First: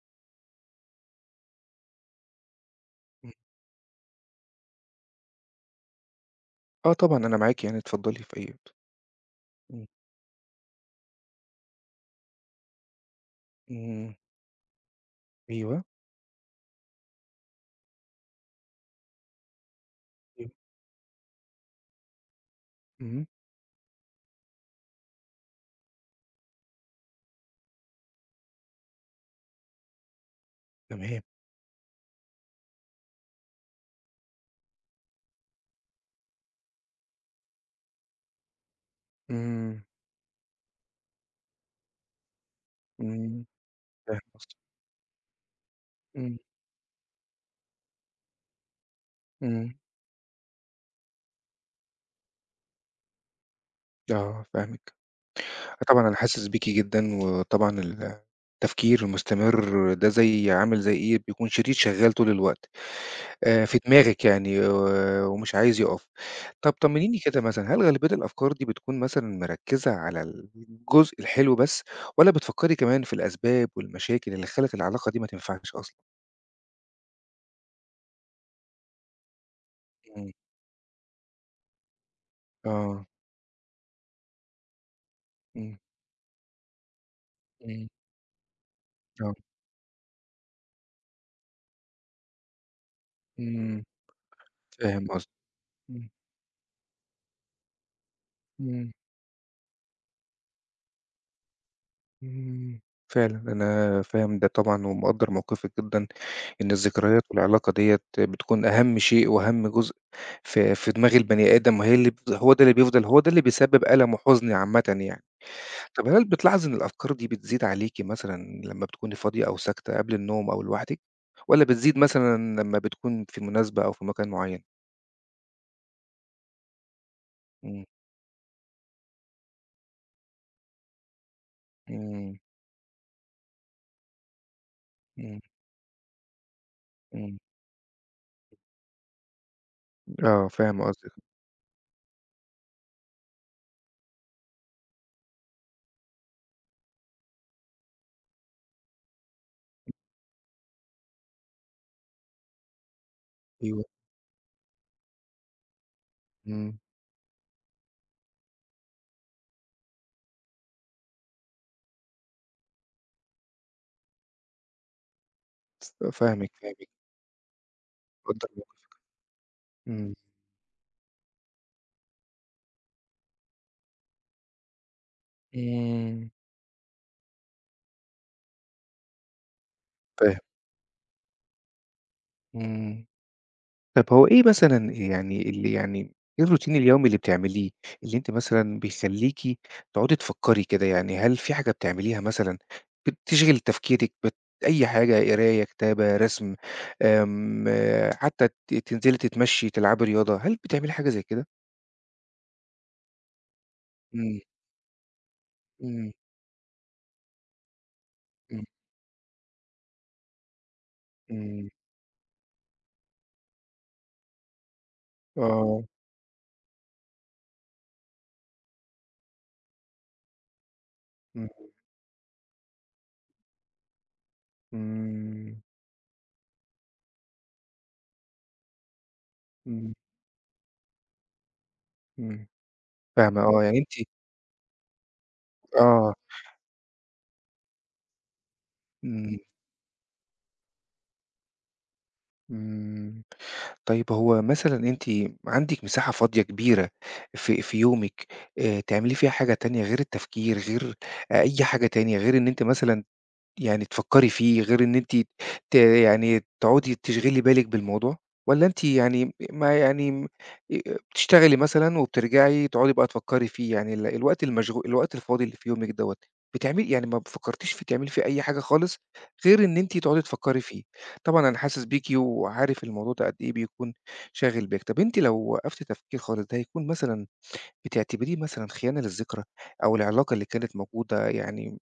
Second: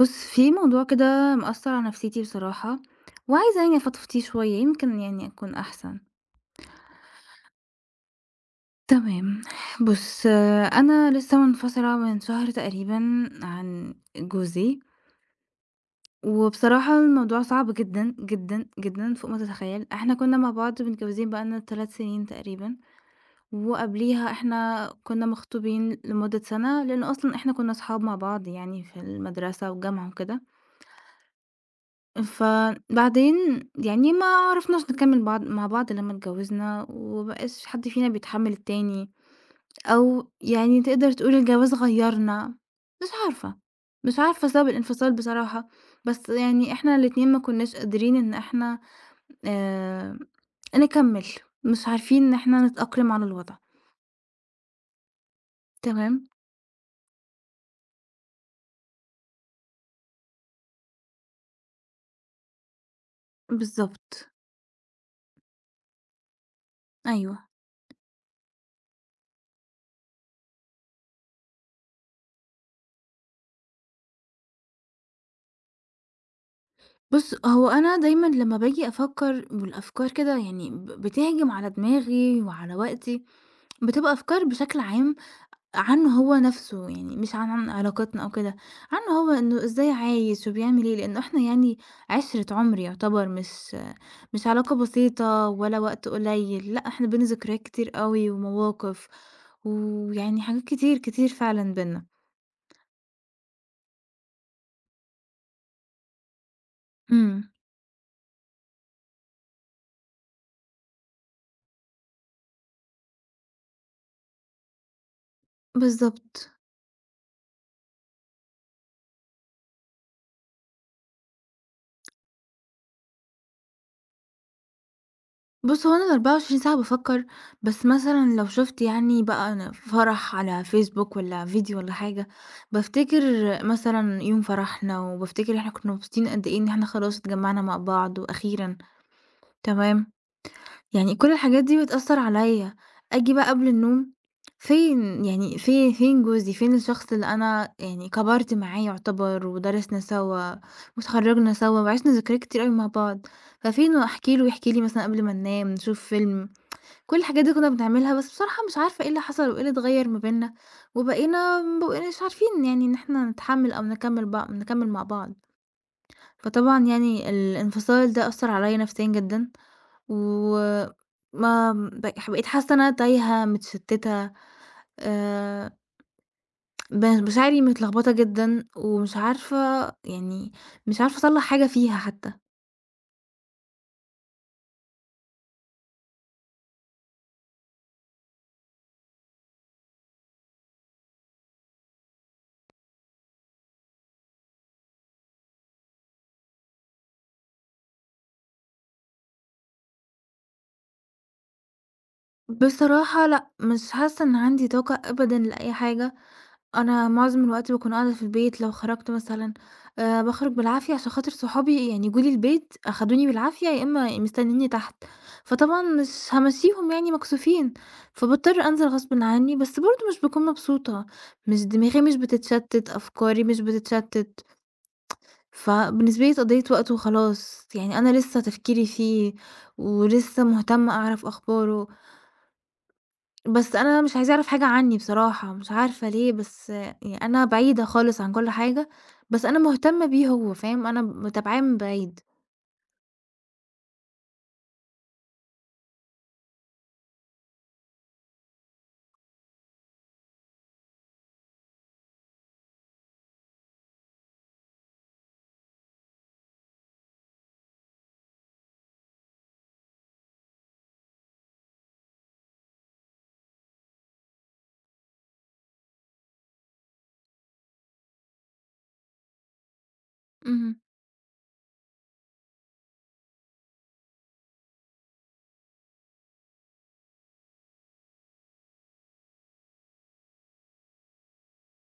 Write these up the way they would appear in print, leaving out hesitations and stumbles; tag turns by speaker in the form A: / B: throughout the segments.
A: بُص، في موضوع كده مأثّر على نفسيتي بصراحة،
B: إمم.
A: وعايزة يعني أفضفض فيه شوية يمكن يعني أكون أحسن.
B: آه طبعًا أنا معاكِ يعني اتفضّلي في أي وقت.
A: تمام،
B: إمم،
A: بُص آه، أنا لسه منفصلة من شهر تقريبًا عن
B: إمم،
A: جوزي،
B: أيوه،
A: وبصراحة الموضوع صعب جدًا، جدًا، جدًا فوق ما تتخيل. إحنا كنا
B: أيوه،
A: مع بعض متجوزين بقى لنا 3 سنين تقريبًا،
B: إمم،
A: وقبليها إحنا كنا مخطوبين لمدة سنة، لأن أصلًا إحنا كنا صحاب مع بعض يعني في المدرسة والجامعة وكده.
B: تمام،
A: فبعدين يعني ما عرفناش نكمّل بعض مع بعض لمّا اتجوّزنا وما بقاش حد فينا بيتحمّل التاني
B: إمم،
A: أو يعني تقدر تقول الجواز غيّرنا، مش
B: إمم،
A: عارفة، مش
B: فاهم
A: عارفة
B: قصدِك،
A: سبب الانفصال بصراحة، بس
B: إمم،
A: يعني إحنا الاتنين ما كناش قادرين إن إحنا
B: إمم،
A: آآ نكمّل، مش عارفين إن إحنا نتأقلم على الوضع،
B: آه فاهمِك. آه طبعًا أنا
A: تمام؟
B: حاسس بيكِ جدًا، وطبعًا التفكير المستمر ده زي عامل زي إيه، بيكون شريط شغّال طول الوقت في دماغِك
A: بالضبط،
B: يعني و ومش عايز يقف. طَب طمّنيني
A: أيوه.
B: كده مثلًا، هل غالبية الأفكار دي بتكون مثلًا مركّزة على الجزء الحلو بس، والّا بتفكّري كمان في الأسباب والمشاكل اللي خلّت العلاقة دي ما تنفعش أصلًا؟
A: بُص، هو أنا دايمًا لمّا باجي أفكّر والأفكار
B: إمم،
A: كده يعني بتهجم على دماغي وعلى
B: آه،
A: وقتي بتبقى أفكار بشكل عام
B: إمم،
A: عنه هو نفسه، يعني مش عن
B: إمم،
A: علاقتنا أو كده، عنه هو
B: آه،
A: إنه إزاي عايش وبيعمل إيه، لإنه إحنا يعني عِشرة عُمر يعتبر مش
B: إمم،
A: مش علاقة
B: فاهم قصدك،
A: بسيطة ولا وقت
B: إمم،
A: قليل، لأ إحنا بينا ذكريات كتير أوي
B: إمم،
A: ومواقف، ويعني حاجات كتير، كتير فعلًا بينا.
B: إمم، فعلًا أنا فاهم ده طبعًا ومقدّر موقفِك جدًا، إن الذكريات
A: إمم،
B: والعلاقة ديّة بتكون أهم شيء وأهم جزء في دماغ البني آدم، وهي اللي بت هو ده اللي بيفضل هو ده اللي بيسبب ألم وحزن عامةً يعني. طَب هل
A: بالضبط.
B: بتلاحظي إن الأفكار دي بتزيد عليكِ مثلًا لمّا بتكوني فاضية أو ساكتة قبل النوم أو لوحدِك، والّا بتزيد مثلًا لمّا بتكون في مناسبة أو في مكان معيّن؟
A: بُص، هو أنا ال24 ساعة بافكّر،
B: إمم،
A: بس مثلًا لو شُفت يعني بقى أنا فرح على فيسبوك والّا فيديو والّا حاجة،
B: إمم،
A: بافتكر مثلًا يوم فرحنا
B: إمم،
A: وبافتكر إحنا كُنّا مبسوطين قد إيه إن إحنا خلاص
B: إمم.
A: اتجمّعنا مع بعض وأخيرًا، تمام؟
B: آه، فاهم قصدِك،
A: يعني كل الحاجات دي بتأثّر عليّا. آجي بقى قبل النوم، فين يعني فين جوزي، فين الشخص اللي أنا يعني كبرت معاه يعتبر ودرسنا سوا واتخرّجنا سوا وعِشنا ذكريات كتير أوي مع بعض،
B: أيوه،
A: ففين وأحكي له يحكي لي مثلًا قبل ما ننام، نشوف فيلم.
B: إمم،
A: كل الحاجات دي كنا بنعملها، بس بصراحة مش عارفة إيه اللي حصل وإيه اللي اتغيّر ما بيننا، وبقينا ما بقيناش عارفين يعني إن إحنا نتحمّل أو نكمّل مع بعض،
B: فاهمِك،
A: فطبعًا
B: فاهمِك،
A: يعني الانفصال ده
B: مقدّر
A: أثّر عليَّ
B: موقفِك،
A: نفسيًا جدًا،
B: إمم،
A: وما بقيت حاسة إن أنا تايهة، متشتّتة، آآ
B: إمم،
A: مشاعري متلخبطة جدًا، ومش عارفة
B: فاهم،
A: يعني مش عارفة أصلّح حاجة فيها حتى.
B: إمم. طَب هو إيه مثلًا يعني اللي يعني إيه الروتين اليومي اللي بتعمليه، اللي أنتِ مثلًا بيخلّيكِ تقعدي تفكّري كده يعني، هل في حاجة بتعمليها مثلًا بتشغل تفكيرِك أي حاجة قراية، كتابة، رسم، آمم، حتى تنزلي تتمشّي، تلعبي رياضة، هل بتعملي حاجة زي كده؟
A: بصراحة لأ، مش حاسة إن
B: إمم،
A: عندي طاقة أبدًا لأي
B: إمم،
A: حاجة. أنا معظم الوقت باكون قاعدة في البيت،
B: إمم،
A: لو خرجت مثلًا باخرج بالعافية عشان خاطر
B: إمم،
A: صحابي، يعني جُه لي البيت أخدوني بالعافية، يا إما مستنيينّي تحت، فطبعًا
B: آه،
A: مش هامشّيهم يعني مكسوفين، فباضطر أنزل غصبٍ عني، بس برضه مش باكون مبسوطة،
B: إمم،
A: مش دماغي مش بتتشتت، أفكاري مش بتتشتت،
B: إمم،
A: فبالنسبة لي قضية وقت وخلاص، يعني أنا لسه تفكيري فيه
B: إمم.
A: ولسه مهتمة أعرف أخباره.
B: إمم، فاهمة آه،
A: بس
B: يعني
A: أنا
B: أنتِ
A: مش عايزاه يعرف حاجة عني بصراحة، مش عارفة
B: آه،
A: ليه، بس يعني أنا بعيدة خالص عن كل حاجة،
B: إمم،
A: بس أنا مهتمة بيه هو، فاهم، أنا متابعاه من بعيد.
B: إمم، طيب هو مثلًا أنتِ عندِك مساحة فاضية كبيرة في يومِك، تعملي فيها حاجة تانية غير التفكير، غير أي حاجة تانية، غير إن أنتِ مثلًا يعني تفكّري فيه، غير إن أنتِ يعني تقعدي تشغلي بالِك بالموضوع، والّا أنتِ يعني ما يعني م بتشتغلي مثلًا وبترجعي تقعدي بقى تفكّري فيه، يعني ال الوقت المشغو الوقت الفاضي اللي في يومِك دوّة، بتعملي يعني ما فكّرتيش في تعملي فيه أي حاجة خالص، غير إن أنتِ تقعدي تفكّري
A: اهم،
B: فيه. طبعًا أنا حاسس بيكِ وعارف الموضوع ده قد إيه بيكون شاغل بالِك. طَب أنتِ لو وقّفتِ تفكير خالص، ده هيكون مثلًا بتعتبريه مثلًا خيانة للذكرى أو العلاقة اللي كانت موجودة يعني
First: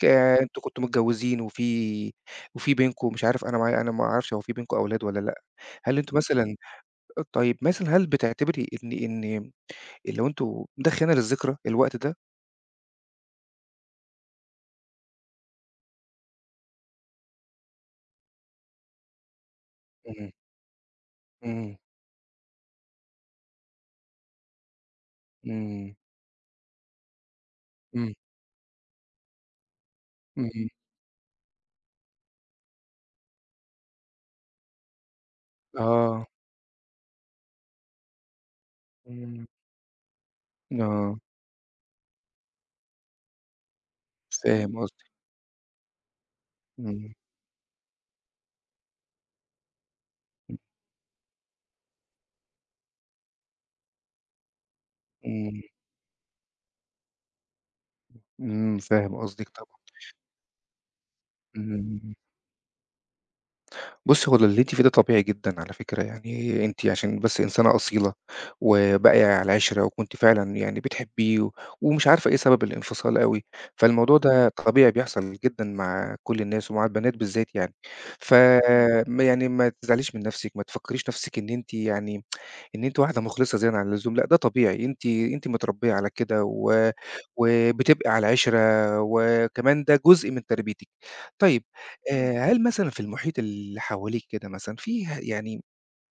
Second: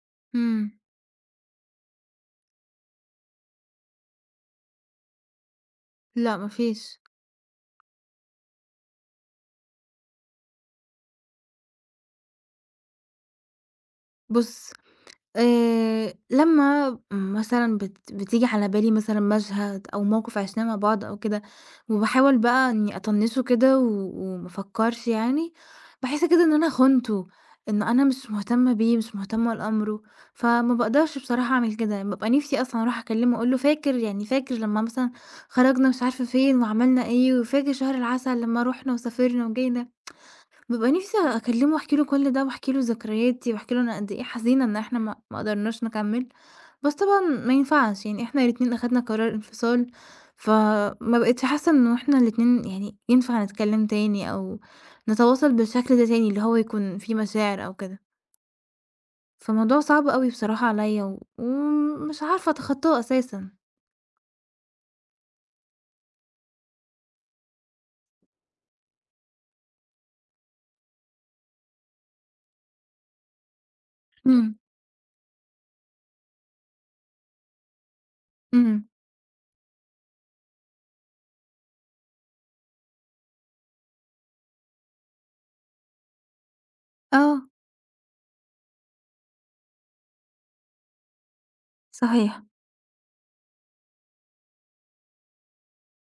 B: ك أنتم
A: إمم،
B: كنتم متجوزين وفي بينكم مش عارف أنا معايا أنا ما أعرفش هو في بينكم أولاد والّا لأ، هل أنتم
A: لأ ما
B: مثلًا
A: فيش.
B: طيب مثلًا هل بتعتبري إن لو أنتم ده خيانة للذكرى الوقت ده؟
A: بُص، لمّا مثلًا بتيجي على بالي مثلًا مشهد أو
B: إمم،
A: موقف عِشناه مع بعض أو كده،
B: إمم،
A: وباحاول بقى إني أطنّشه كده وما أفكّرش يعني،
B: إمم،
A: باحس كده إن أنا خُنته، إن أنا
B: إمم،
A: مش مهتمة بيه، مش مهتمة لأمره،
B: إمم،
A: فما باقدرش بصراحة أعمل كده، يعني بابقى نِفْسي أصلًا أروح أكلّمه أقول له فاكر لمّا مثلًا خرجنا مش عارفة
B: آه،
A: فين وعملنا إيه، وفاكر شهر العسل لمّا رُحنا
B: إمم،
A: وسافرنا وجينا؟ بابقى نفسي
B: آه،
A: أكلّمه واحكي له كل ده، واحكي له ذكرياتي، واحكي له أنا قد إيه حزينة إن
B: فاهم
A: إحنا
B: قصدك،
A: ما قدرناش نكمّل، بس
B: إمم،
A: طبعًا ما ينفعش، يعني إحنا الاتنين أخدنا قرار انفصال، فما بقيتش حاسة إنه إحنا الاتنين يعني ينفع نتكلّم تاني أو نتواصل
B: إمم،
A: بالشكل ده تاني، اللي هو يكون في مشاعر أو كده،
B: إمم، فاهم قصدك طبعًا،
A: فموضوع صعب أوي بصراحة عليَّ و
B: إمم.
A: ومش عارفة أتخطاه أساسًا.
B: بُصّي، هو اللي أنتِ فيه ده طبيعي جدًا على فكرة، يعني أنتِ عشان بس إنسانة أصيلة وباقية على العِشرة وكنتِ فعلًا يعني بتحبيه و ومش عارفة إيه سبب الانفصال أوي، فالموضوع ده
A: إمم.
B: طبيعي بيحصل جدًا مع كل الناس ومع البنات بالذات يعني. ف
A: إمم.
B: ما يعني ما تزعليش من نَفْسِك، ما تفكّريش نَفْسِك إن أنتِ يعني إن أنتِ واحدة مخلصة زيادة عن اللزوم، لأ ده طبيعي، أنتِ متربية على كده و
A: آه،
B: وبتبقي على عِشرة، وكمان ده جزء من تربيتِك. طيب إمم.
A: صحيح.
B: هل مثلًا في المحيط اللي حواليك كده مثلًا في يعني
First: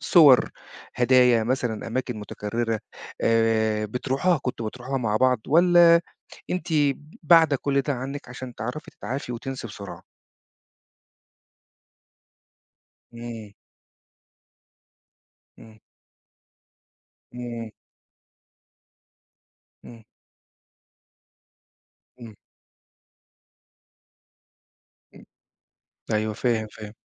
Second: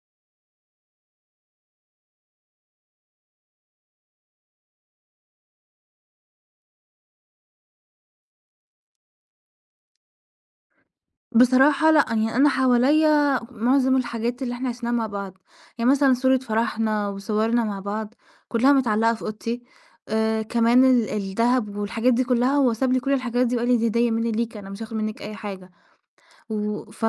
B: صور، هدايا مثلًا، أماكن متكررة كنتم بتروحوها مع بعض، والّا أنتِ بَاعدة كل ده عنِّك عشان تعرفي تتعافي وتنسي بسرعة؟
A: بصراحة لأ، يعني أنا حواليّا
B: إمم،
A: معظم الحاجات اللي إحنا عِشناها مع بعض،
B: إمم،
A: يعني مثلًا صورة فرحنا وصورنا
B: إمم،
A: مع بعض كلّها متعلّقة في أوضتي،
B: إمم،
A: كمان الدهب والحاجات دي
B: إمم،
A: كلّها، هو ساب لي كل الحاجات دي وقال لي: "دي هدية منّي ليكِ، أنا مش هاخد منِّك
B: إمم،
A: أي حاجة."
B: أيوه فاهم،
A: و
B: فاهم،
A: ف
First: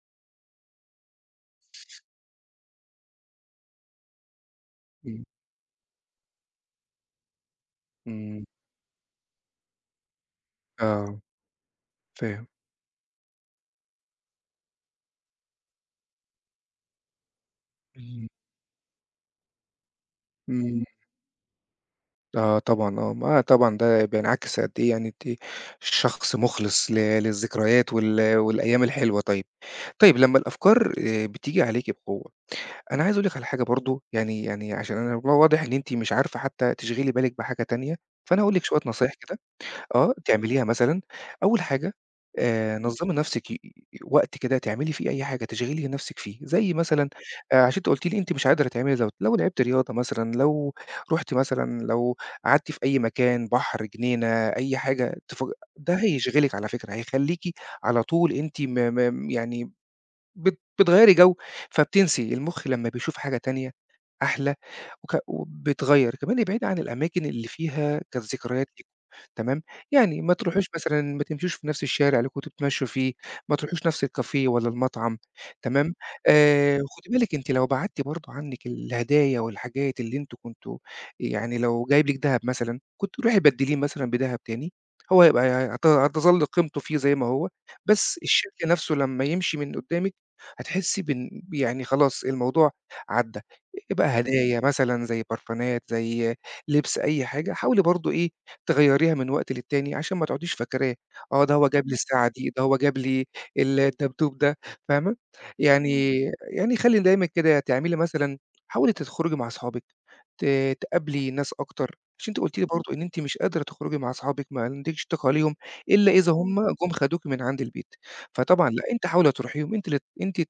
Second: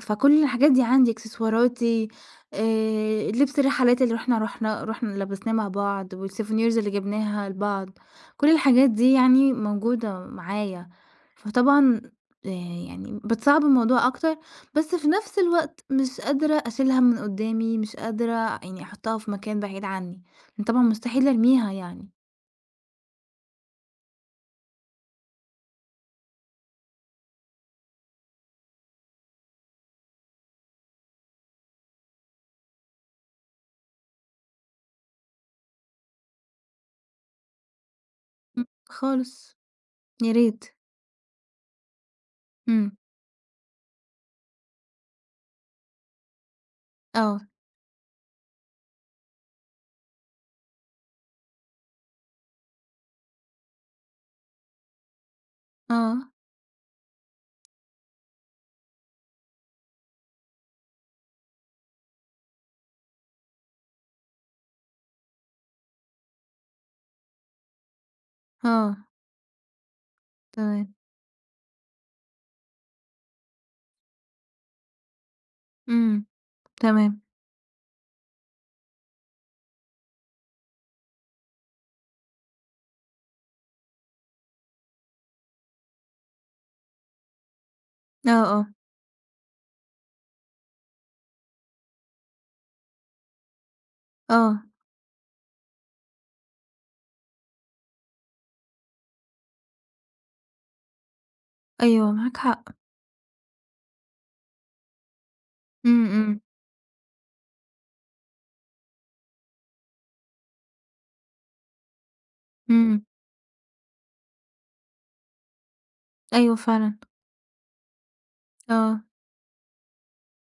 A: فكل الحاجات دي عندي، إكسسواراتي، لبس الرحلات اللي إحنا رُحنا
B: إمم،
A: لبسناه مع بعض والsouvenirs اللي جبناها لبعض،
B: إمم،
A: كل الحاجات دي يعني موجودة معايا.
B: آه،
A: فطبعًا
B: فاهم.
A: آآ يعني بتصعّب الموضوع أكتر، بس في نفس الوقت مش قادرة أشيلها من قدّامي، مش
B: إمم،
A: قادرة يعني أحطها في مكان بعيد عني، لإن طبعًا
B: إمم،
A: مستحيل أرميها يعني،
B: آه طبعًا، آه، ما طبعًا ده بينعكس قد إيه يعني أنتِ شخص مُخلص للذكريات وال والأيام الحلوة طيب. طيب لمّا الأفكار بتيجي عليكِ بقوة، أنا عايز أقول لِك على حاجة برضه يعني يعني عشان أنا واضح إن أنتِ مش عارفة حتى تشغلي بالِك بحاجة تانية، فأنا هاقول لِك
A: إمم،
B: شوية نصايح كده
A: خالص،
B: آه،
A: يا
B: تعمليها
A: ريت.
B: مثلًا أول حاجة إمم.
A: إمم،
B: نظّمي نفسِك وقت كده تعملي فيه أي حاجة تشغلي نفسِك فيه، زي مثلًا إمم.
A: آه،
B: عشان أنتِ قُلتِ لي أنتِ مش قادرة تعملي دوّة، لو لعبتِ رياضة مثلًا، لو رُحتِ مثلًا لو قعدتِ في أي مكان، بحر، جنينة، أي حاجة ده
A: آه،
B: هيشغلِك على فكرة، هيخلّيكِ على طول أنتِ م م يعني بتغيّري جو، فبتنسي، المُخ لمّا بيشوف حاجة تانية أحلى وبتغيّر، كمان ابعدي عن الأماكن اللي فيها كانت ذكريات ليكم،
A: آه،
B: تمام، يعني ما تروحوش
A: تمام،
B: مثلًا ما تمشوش في نفس الشارع اللي كنتم بتتمشوا فيه، ما تروحوش نفس الكافيه والّا المطعم، تمام،
A: إمم،
B: خدي
A: تمام.
B: بالِك أنتِ لو بعدتِ برضه عنِّك الهدايا والحاجات اللي أنتم كنتم يعني لو جايب لِك دهب مثلًا، كنتِ روحي بدّليه مثلًا بدهب تاني، هو هيبقى هتظل قيمته فيه زي ما هو، بس
A: آه، آه،
B: الشكل نفسه لمّا يمشي من قدّامِك هتحسّي بإن يعني خلاص الموضوع عدّى، إيه بقى هدايا
A: آه،
B: مثلًا زي برفانات، زي لبس، أي حاجة، حاولي برضه إيه، تغيّريها من وقت للتاني عشان ما تقعديش فاكراه، آه ده هو جاب لي
A: أيوه
B: الساعة
A: معاك
B: دي، ده
A: حق،
B: هو جاب لي الدبدوب ده، فاهمة؟
A: إمم،
B: يعني
A: إمم،
B: يعني خلّي دايمًا كده تعملي مثلًا حاولي تخرجي مع أصحابِك، ت تقابلي ناس أكتر، عشان أنتِ قُلتِ لي برضه إن
A: إمم،
B: أنتِ مش قادرة تخرجي مع أصحابِك، ما عندكيش طاقة ليهم إلا إذا
A: أيوه
B: هم جُم
A: فعلًا،
B: خدوكِ من عند البيت، فطبعًا لأ،
A: آه،
B: أنتِ حاولي تروحيهم، أنتِ اللي أنتِ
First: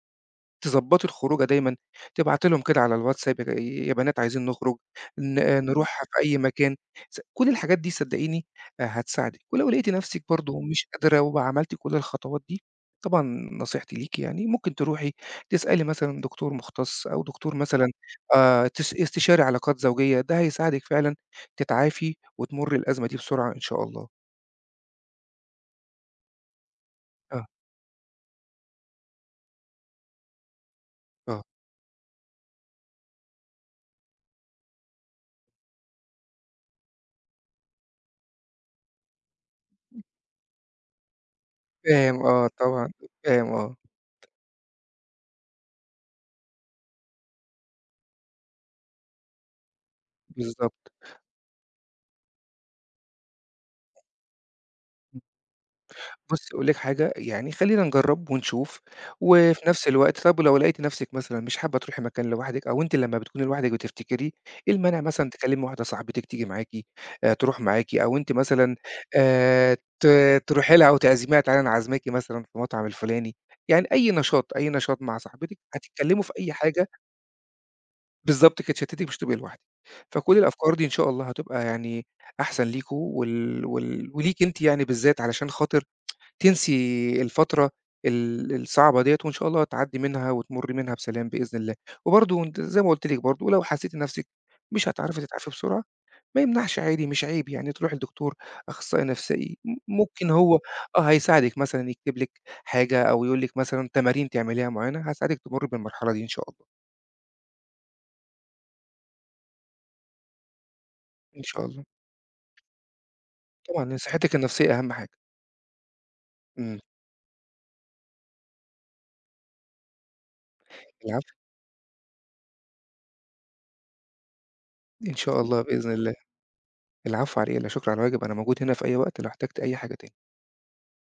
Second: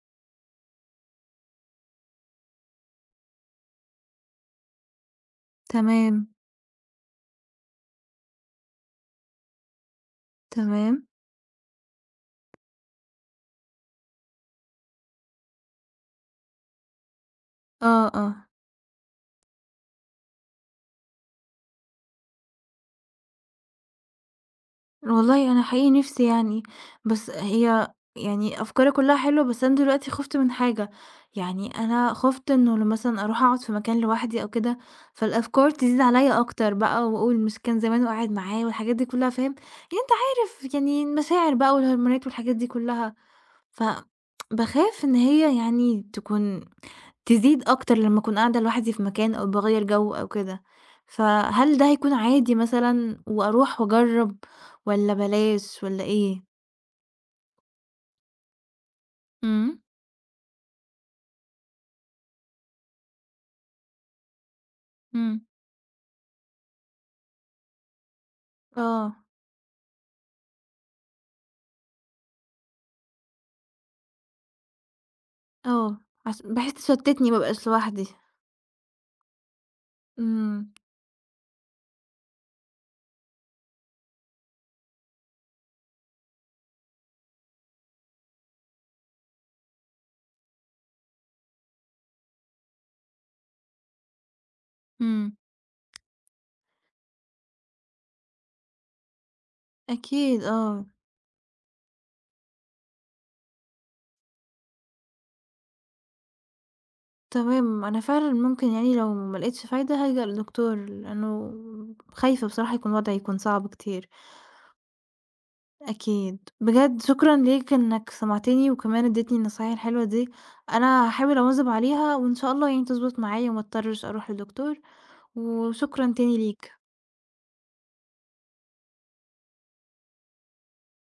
B: تضبّطي الخروجة دايمًا، تبعتي لهم كده على الواتساب "يا بنات عايزين نخرج، ن إمم. نروح في
A: تمام،
B: أي مكان." كل الحاجات دي صدّقيني هتساعدِك، ولو لقيتِ نَفْسِك برضه مش
A: تمام،
B: قادرة وعملتِ كل الخطوات دي، طبعًا نصيحتي ليكِ يعني ممكن تروحي تسألي مثلًا دكتور مختص أو دكتور مثلًا
A: آه، آه،
B: تس استشاري علاقات زوجية، ده هيساعدِك فعلًا تتعافي وتمُرّي الأزمة دي بسرعة إن شاء الله.
A: والله أنا حقيقي نفسي يعني، بس
B: آه،
A: هي يعني أفكارك كلها حلوة، بس أنا دلوقتي خُفت من حاجة،
B: آه.
A: يعني أنا خُفت إنه لو مثلًا أروح أقعد في مكان لوحدي أو كده، فالأفكار تزيد عليَّ أكتر بقى وأقول مش كان زمانه قاعد معايا والحاجات دي كلها، فاهم، يعني أنت عارف يعني المشاعر بقى
B: فاهم
A: والهرمونات
B: آه
A: والحاجات دي
B: طبعًا،
A: كلها.
B: فاهم آه،
A: ف باخاف إن هي يعني تكون تزيد أكتر لمّا أكون قاعدة لوحدي في مكان أو باغيّر جو أو كده،
B: بالضبط.
A: فهل ده هيكون عادي مثلًا وأروح وأجرّب، والّا بلاش والّا إيه؟
B: بُصّي أقول لِك حاجة، يعني خلّينا نجرّب ونشوف، وفي
A: إمم،
B: نفس الوقت طب ولو لقيتِ نفسِك مثلًا مش حابة تروحي مكان لوحدِك أو أنتِ لمّا بتكوني لوحدِك بتفتكريه، إيه المانع مثلًا
A: إمم.
B: تكلّمي واحدة صاحبتِك تيجي معاكِ، تروح معاكِ أو أنتِ مثلًا
A: آه،
B: آآ ت تروحي لها وتعزميها تعالي أنا عازماكِ مثلًا في المطعم الفلاني، يعني أي نشاط، أي نشاط مع صاحبتِك
A: آه،
B: هتتكلّموا في أي
A: بحيث
B: حاجة
A: تشتتني ما أبقاش لوحدي.
B: بالضبط كده تشتتِك مش هتبقي لوحدِك، فكل
A: إمم.
B: الأفكار دي إن شاء الله هتبقى يعني أحسن ليكم وال وال وليكِ أنتِ يعني بالذات علشان خاطر تنسي الفترة الصعبة ديّة وإن شاء الله تعدّي منها وتمُرّي منها بسلام بإذن الله. وبرضه أنتِ زي ما قُلت لِك برضه لو حسّيتِ نَفْسِك مش هتعرفي
A: إمم.
B: تتعافي بسرعة، ما يمنعش عادي مش عيب يعني تروحي لدكتور، أخصائي نفسي، ممكن
A: أكيد
B: هو
A: آه،
B: آه هيساعدِك مثلًا يكتب لِك حاجة أو يقول لِك مثلًا تمارين تعمليها معيّنة هتساعدِك تمُرّي بالمرحلة دي إن شاء الله.
A: تمام. أنا فعلًا ممكن يعني لو ما لقيتش فايدة هالجأ لدكتور،
B: إن
A: لأنه
B: شاء الله.
A: خايفة بصراحة يكون وضعي صعب
B: طبعًا
A: كتير.
B: صحّتِك النفسية أهَم حاجة.
A: أكيد،
B: إمم.
A: بجد شكرًا ليك إنك سمعتني وكمان اديتني النصايح الحلوة دي، أنا
B: العفو،
A: هاحاول أواظب عليها وإن شاء الله يعني تضبط معايا وما اضطرش أروح لدكتور،
B: إن شاء الله بإذن
A: وشكرًا
B: الله.
A: تاني ليك.
B: العفو على إيه، لا شُكر على واجب، أنا موجود هنا في أي وقت لو احتجتِ أي حاجة تاني.